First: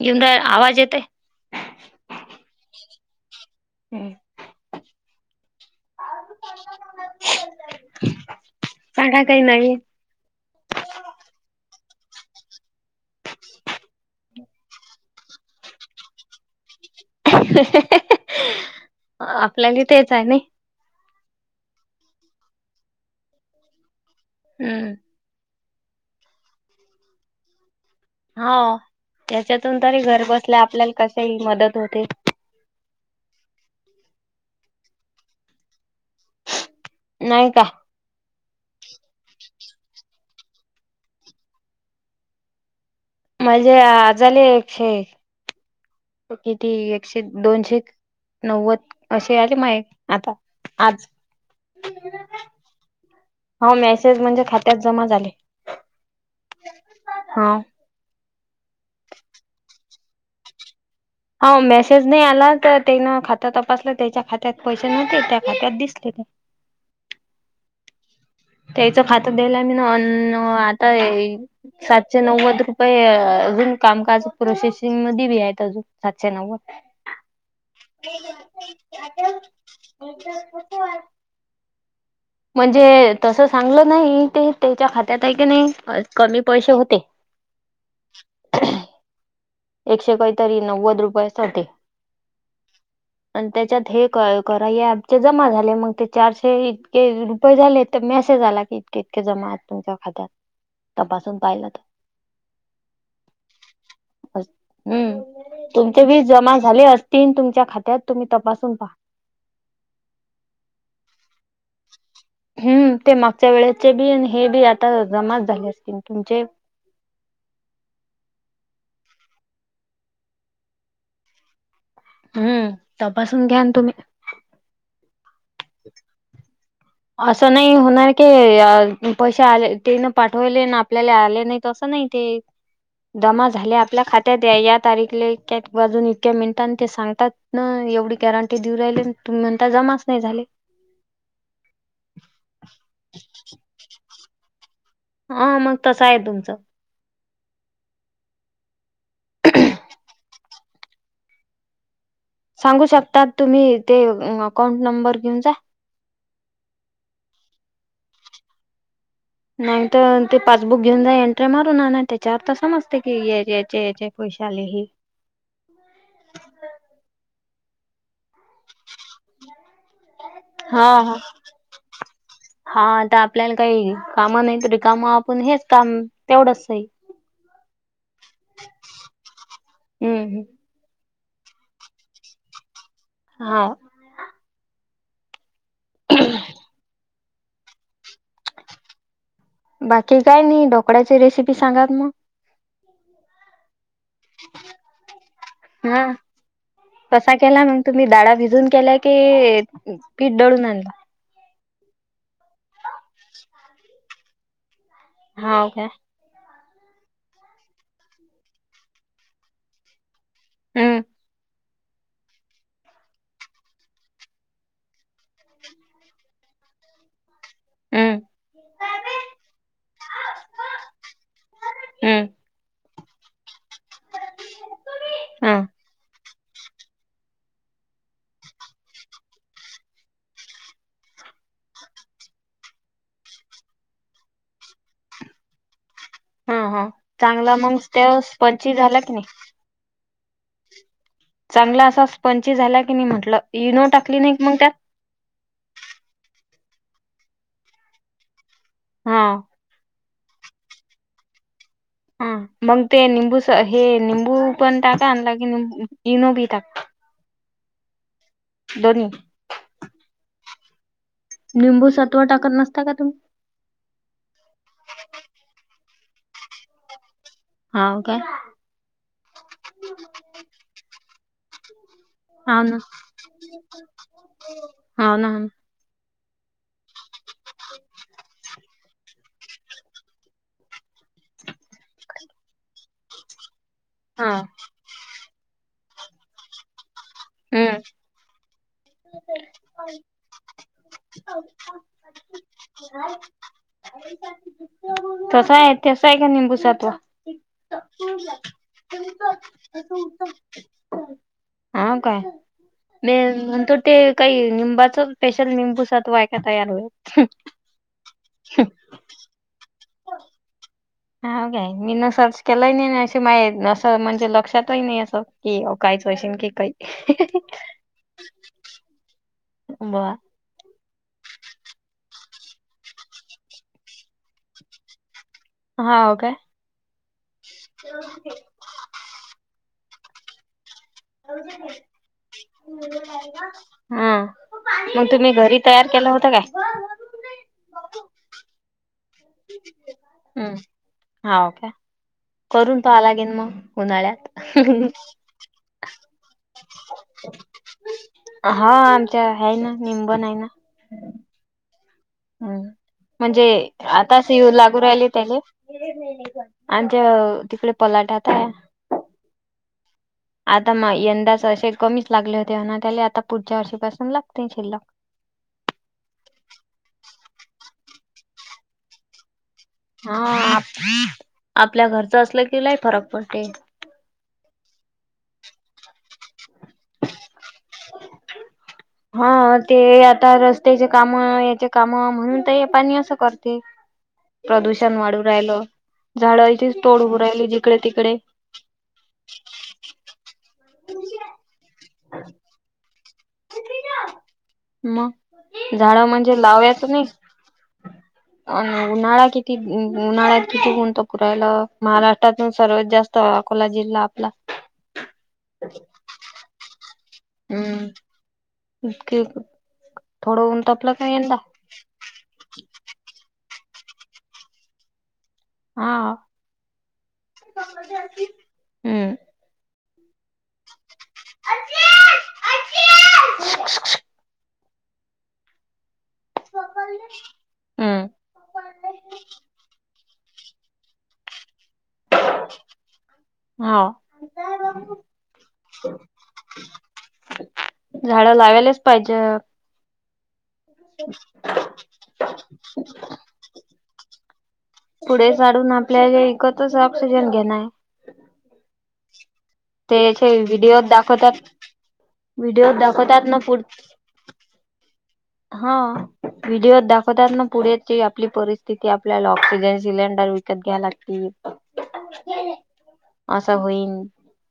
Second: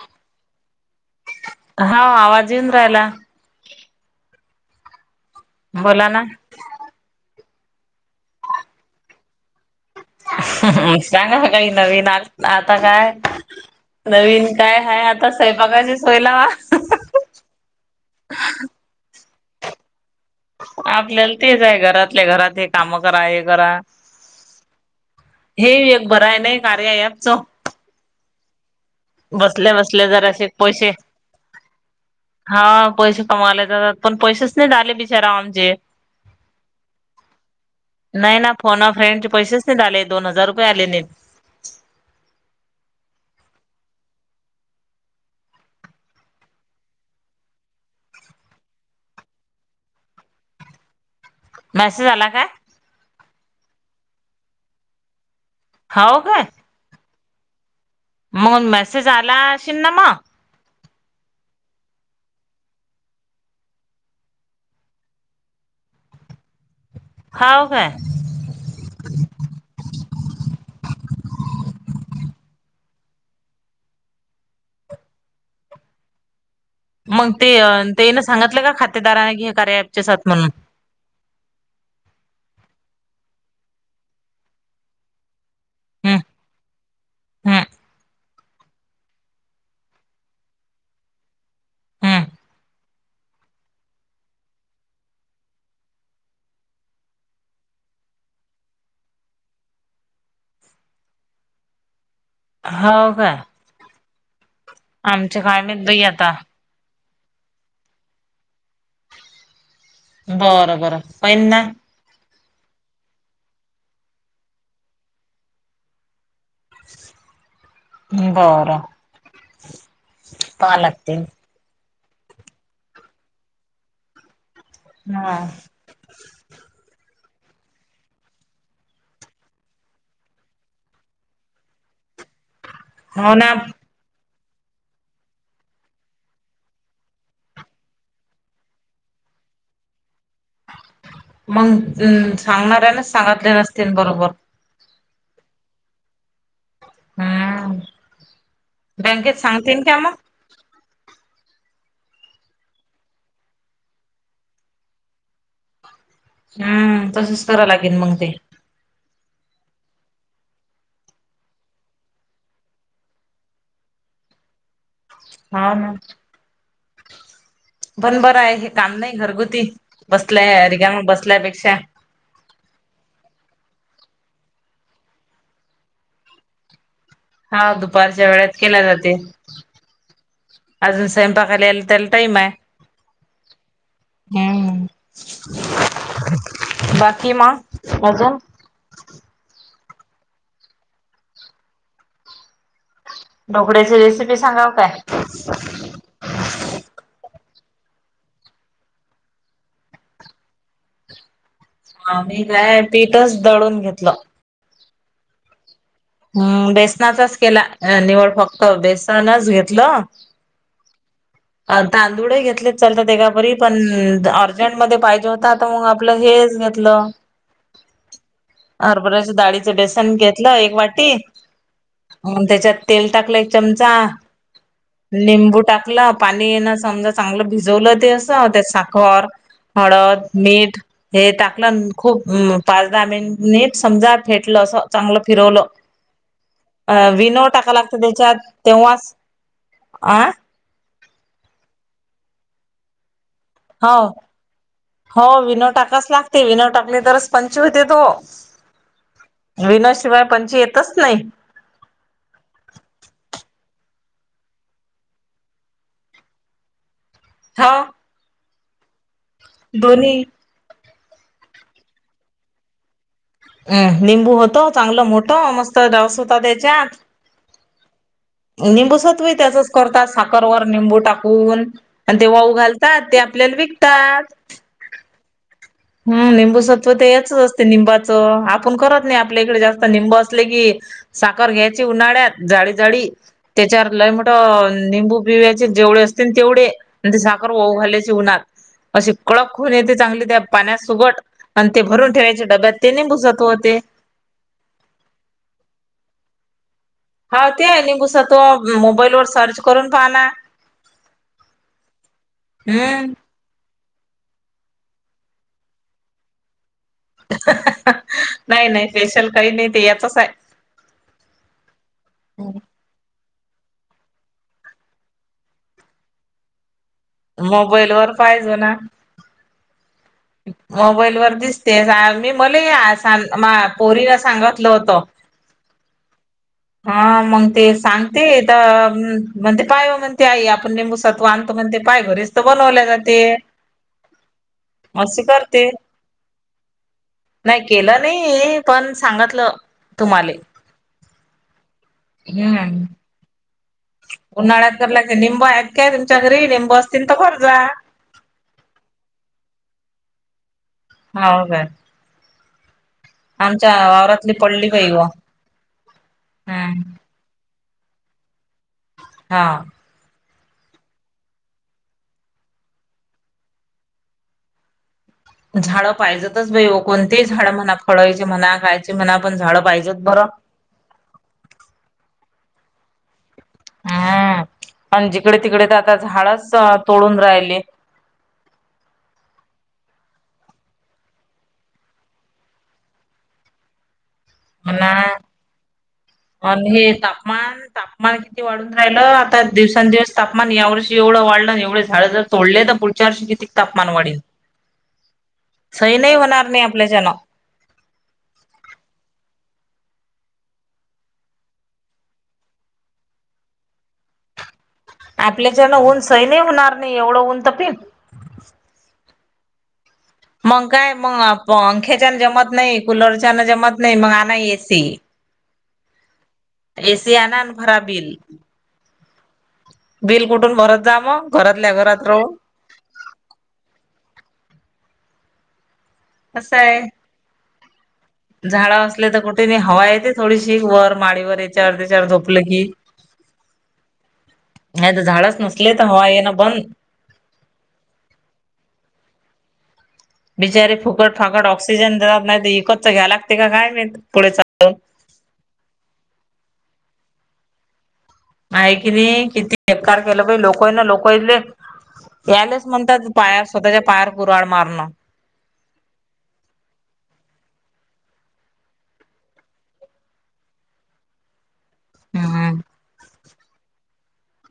येवून रा, आवाज येतंय हा, आवाज येऊन राहिला. हम्. बोला ना. सांगाय काही नाही. सांगा काही नवीन. आ आता काय? नवीन काय हाय? आता स्वयंपाकाची सोय लावा. ही ही ही, आपल्याली तेच आहे नाही. आपल्याला तेच आहे. घरातल्या घरात हे कामं करा, हे करा. हम्म. हे एक बरं आहे नाही, कार्या ॲपचं. हां, बसल्या ह्याच्यातून तरी बसल्या घर जरासे बसल्या पैसे आपल्याला कसही मदत होते. हा पैसे कमावले जातात, पण पैसेच नाहीत आले बिचाराव आमचे. नाहीय का? नाही ना, फोन अ फ्रेंडचे पैसेच नाहीत आले. दोन हजार रुपये आले नाहीत. माझे आज आले एकशे किती एकशे, दोनशे नव्वद असे आले, माय आता आज. मेसेज आला काय? हो. मेसेज म्हणजे खात्यात जमा झाले. हाऊ का? हां. म्हणून मेसेज आला अशील, ना मग. हाऊ मेसेज नाही आला तर तेन खातं तपासलं त्याच्या खात्यात पैसे नव्हते त्या खात्यात दिसले. हाव काय? त्यायचं खातं द्याला मी ना आता सातशे नव्वद रुपये अजून कामकाज प्रोसेसिंग मधी बी आहेत अजून सातशे नव्वद. मग ते तेन सांगितलं का खातेदारांने की हे कार्य ॲपचेच हाईत म्हणून? होय म्हणजे? तसं सांगल नाही ते त्याच्या खात्यात आहे की नाही हम्म कमी पैसे होते. हम्म. एकशे काहीतरी नव्वद रुपयच होते. [inaudible] आणि त्याच्यात हे कराई ॲपचे जमा झाले मग ते चारशे इतके प झाले तर मेसेज आला की इतके इतके जमा तुमच्या खात्यात तपासून पाहिलं तर. हो काय? आमचे हम्म. माहित बाई तुमचे बी आता जमा झाले असतील तुमच्या खात्यात तुम्ही तपासून पाहा. बरं. बरं. पहिना. हम्म. ते मागच्या वेळेचे बी आणि हे बी आता जमाच झाले असतील तुमचे. बरं. पाहालागते. हम्म. तपासून घ्यान तुम्ही. हम्म. असं नाही होणार क पैसे आले ते न पाठवले आपल्याला आले नाही त असं नाही. ते हो जमा ना झाले आपल्या खात्यात या या तारीखला इक्या बाजून इतक्या मिनिटां ते सांगतात ना एवढी गॅरंटी देऊ राहिले तुम्ही म्हणता जमाच नाही झाली. मग सांगणार ने सांगितले नसतील बरोबर. हा मग तसं आहे तुमचं. हम्म बँकेत सांगतील का मग? सांगू शकतात तुम्ही ते अकाउंट नंबर घेऊन जा. हम्म तसच कराव लागेल मग ते. नाहीत ते पासबुक घेऊन जा एंट्री मारू ना ना त्याच्या अर्थ समजते की याचे याचे पैसे आले. हा ना. पण बरं आहे हे काम नाही घरगुती बसल्या हा रिकामा हा बसल्यापेक्षा? हा आता आपल्याला काही कामं नाही रिकाम हेच कामं तेवढंचही. हा दुपारच्या वेळात केल्या जाते. हम्म हम्म अजून स्वयंपाकाला यायला टाईम आहे. हा. हम्म बाकी मग अजून? बाकी काय नाही ढोकळ्याची रेसिपी सांगा ना मग? ढोकळ्याची रेसिपी सांगाव काय? हम्म. कसा केला मग तुम्ही डाळा भिजून केलाय की पीठ दळून आणल? आ मी काय पीठच दळून घेतलं. हाव काय. हम्म बेसनाचाच केला निवड फक्त बेसनच घेतलं. हम्म. तांदूळ घेतले चालतात एकापरी पण अर्जंटमध्ये पाहिजे होता. आता मग आपलं हेच घेतलं. हम्म बऱ्याच डाळीचं बेसन घेतलं एक वाट. हम्म त्याच्यात तेल टाकलंय. चमचा हा निंबू टाकला. पाणी येणं समजा चांगलं भिजवलं ते असं त्या साखर हळद मीठ. हे टाकलं खूप पाच दहा मिनटनीट समजा फेटलं असं चांगलं फिरवलं. हा हा अ विनो चांगला टाका मग लागत त्या त्याच्यात स्पंची झाला तेव्हाच की नाही अ. चांगला असा स्पंची झाला की नाही म्हटलं इनो हो टाकली नाही की मग त्यात. हो विनो टाकाच लागते विनो टाकली तरच पंच होते तो. हा. विनाशिवाय पंची येतच नाही. हा मग ते निंबू हे निंबू पण टाका आणि कीं इनो बी टाका. हाव. दोन्ही. दोन्ही. निबू सत्व टाकत नसता का तुम्ही? अम लिंबू होतो चांगलं मोठं मस्त डस होता त्याच्यात. हावं का. निंबूसत्व त्याचच करतात साखरवर निंबू टाकून. आणि ते वाऊ घालतात ते आपल्याला विकतात. हा ना. हम्म ल निंबूसत्व तर याच असते निंबाचं आपण करत नाही आपल्या इकडे जास्त निंबा. क साखर घ्यायची उन्हाळ्यात जाडी जाडी त्याच्यावर लय मोठ. हा निंबू पिव्याचे जेवढे असते तेवढे. म्हणजे साखर ओ हम्म घाल्याचीि उवनाात अशी कळक खून येते चांगली त्या. सुबट आणि ते भरून ठेवायच्या डब्यात ते नाही भुजत होते. तस आहे तस आहे का निंबू सातवा. हो ते नघुस तो मोबाईल वर सर्च करून पाहना. का म. ते काही निंबाच स्पेशल निंबू सात वयका तयार होईल. नाही नाही स्पेशल काही नाही ते याचच आहे. हा का मी न सर्च केलं नाही अ मा असं म्हणजे लक्षातही नाही असं. की काहीच वशन की का. मोबाईल वर पाहिज ना. ब. मोबाईल व दिसतेस मी मला या पोरीन सांगितलं होतं. हा हो का. हा मग ते सांगते तर म्हणते पाय म्हण. ते आई आपण लिंबू सत्व आणतो म्हणते. काय घरीच तर बनवल्या जाते हा मग अस्स तुम्ही घरी करते. तयार केलं होतं काय नाही केलं नाही. पण सांगितलं तुम्हाला हम्म हम. ये ना मग उन्हाळ्यात. उन्हाळा्या कला निंब ऐकय तुमच्या घरी निंब असतील त बर जा. हा आमच्या हाय ना निंबण आहे ना. हो काय? हम. म्हणजे आमच्या आता वावरातली पडली लागू बाई व राहिले त्याले आ हम्म तिकडे पलाटा तायं. हा. आता म यंदाच असे कमीच लागले होते ना त्याला आता पुढच्या वर्षीपासून लागते शिल्लक. झाडं पाहिजतच भाई कोणतीही झाडं म्हणा फळायचे म्हणा खायचे म्हणा पण झाडं पाहिजे. हा आपल्या घरच असलं की लाई फरक पडते. हम्म पण जिकडे तिकडे तर आता झाडच तोडून राहिले. हा ते आता रस्त्याचे काम याचे काम म्हणून ते पाणी असं करते. ना प्रदूषण वाढू राहिल झाड आणि इथे हे तोड राहिली तापमान जिकडे तापमान तिकडे. किती वाढून राहिलं आता दिवसंदिवस तापमान या वर्षी एवढं वाढलं एवढं झाड जर तोडले तर पुढच्या वर्ष तापमान वाढल मग. सही झाडं नाही म्हणजे होणार नाही आपल्याच्यान. अ उन्हाळा किती? उन्हाळ्यात किती? ऊन तापू रायला महाराष्ट्रातून सर्वात जास्त अकोला जिल्हा आपला. आपल्याच्याना ऊन सै नाही होणार नाही एवढं ऊन. तपेल. हम्. मग काय? मग पंख्याच्यान जमत नाही कुलरच्यान जमत नाही मग आणा एसी. हा ए सि आना भरा बिल. हम्म बिल कुठून भरत जा मग घरातल्या घरात राहून. आज्जीय. कसं आहे. हम्म झाडा असले तर कुठे नाही हवा येते थोडीशी वर माडीवर याच्यावर वर त्याचावर धोप लं की हा नाही तर झाडच नसले तर हवा ये ना बंद. झाड लावायलाच पाहिजे. बिचारी फुकट फाकट ऑक्सिजन दात नाही इकतच घ्या लागते काय नाहीी पुढे चालून. पुढे साढून आपल्या इकतच ऑक्सिजन घेण आहे. नाही की नाही किती? एकार केलं त्याचे पा लोक व्हिडिओ ना लोकले. दाखवतात यालाच व्हिडिओ म्हणतात दाखवतात ना पायार पुढ स्वतःच्या पायार कुरड मारणं. हा. व्हिडिओ दाखवतात ना पुढे आपली परिस्थिती आपल्याला ऑक्सिजन सिलेंडर विकत घ्या लागतील. हम्म असा होईन.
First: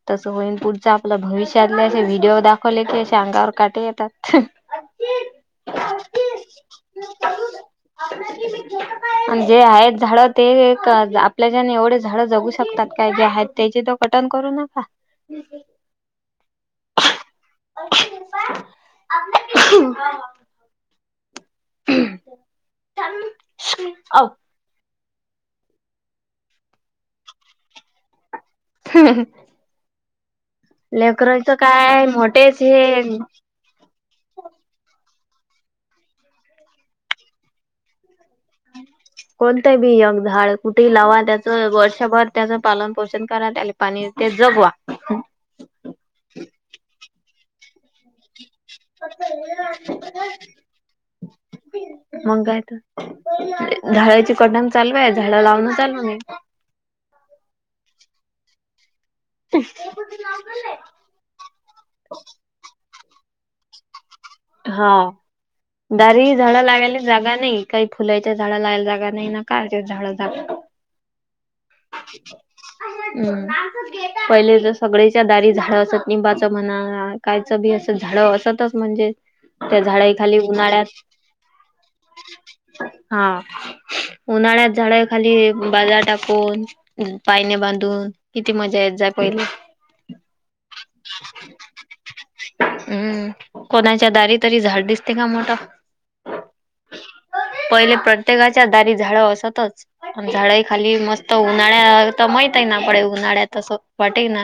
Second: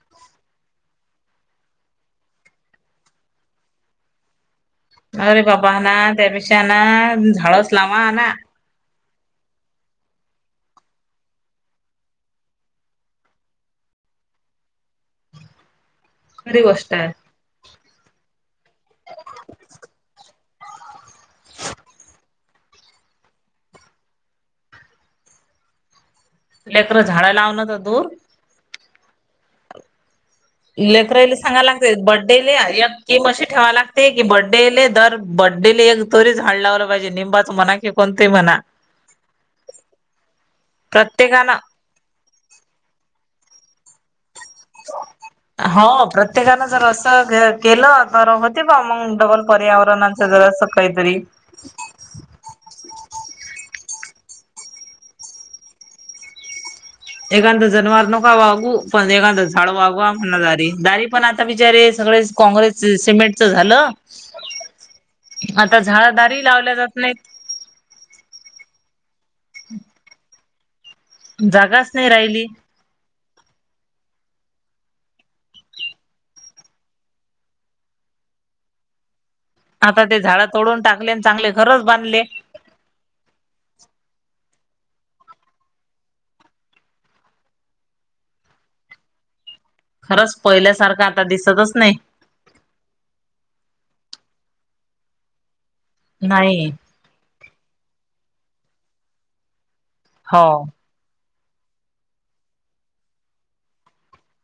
तसं होईन पुढच आपलं भविष्यातलाे व्हिडिओ दाखवले की अे अंगावर काटे येतात. अरे बाबा ना त्यापेक्षा ना झाडच लावा ना. आणि जे आहेत झाडं ते आपल्याच्यान एवढे झाड जगू शकतात काय जे आहेत त्याचे तर पटन करू नका. खरी गोष्ट आहे. [inaudible] अ [inaudible] लेकरं झाडं लावण तर दूर हम् [unintelligible] लेकरराईला सांगाला लागते काय बड्डेले मोठेच या हे केमशी ठेवा लागते. ते की बड्डेले दर बड्डेले एक तोरीच झाड लावलं पाहिजे निंबाच म्हणा की कोणतेही म्हणा. कोणतं बियंग झाड कुठेही लावा प्रत्येकानं त्याचं वर्षभर त्याचं पालन पोषण करा त्याला पाणी ते जगवा. हो प्रत्येकानं जर असं केलं तर हो ते पा मग डबल पर्यावरणाचं जरास काहीतरी. मग काय तर झाडाची कटण चालू आहे झाडं लावण चालूण एखादं जनवार नका वागू पण ए झाड वागवा म्हणा दारी, दारी पण आता बिचारे सगळे काँग्रेस सिमेंटचं झालं. हा, आता झाड दारी ही झाडं लावल्या जात लागायली नाहीत जागा नाही. काही फुलायच्या झाड लायला जागा नाही ना काच्या झाड जागा जागाच नाही राहिली. हम्म, पहिले तर सगळेच्या दारी झाड असत निंबाच म्हणा कायचं बी असं झाड असतच म्हणजे त्या आता झाडा ते खाली झाडं तोडून उन्हाळ्यात टाकले आणि चांगले घरच बांधले. हा, उन्हाळ्यात झाडाय खाली बाजार टाकून पायने बांधून किती मजा येत जा पहिले. खरंच पहिल्यासारखं आता दिसतच नाही. हम्म, कोणाच्या दारी तरी झाड दिसते का मोठ. नाही. पहिले प्रत्येकाच्या दारी झाडं असतच हो. झाडं खाली मस्त तर उन्हाळ्यात तर महीत ही ना पडे उन्हाळ्यात तस वाटे ना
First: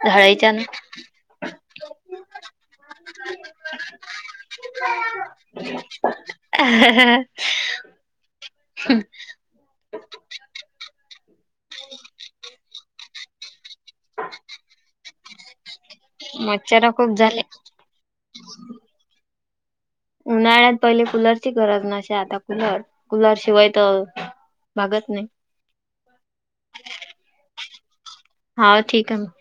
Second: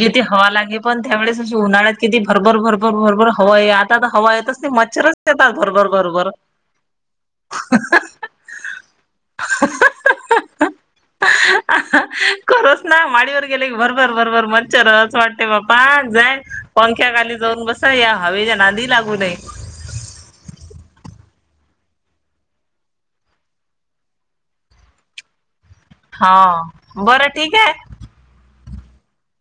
किती हवा झाडायच्या लागे पण त्यावेळेस अशी उन्हाळ्यात किती भरभर, भरभर, भरभर हवा आ आता हवा येतच नाही मच्छरच येतात घर भर भरबर. हम् [inaudible] खरंच ना माळीवर [unintelligible] भर, भर, भर, भर मच्छर असं वाटते बापा जाय मच्छर खूप पंख्यााली- झाले. पण बस या हवेच्या नादी लागू नये. उन्हाळ्यात पहिले कूलरची गरज नसे आता कूलर, कूलर शिवाय तर भागत नाही ‌ हा बरं ठीक आहे. हाव ठीक आहे मग.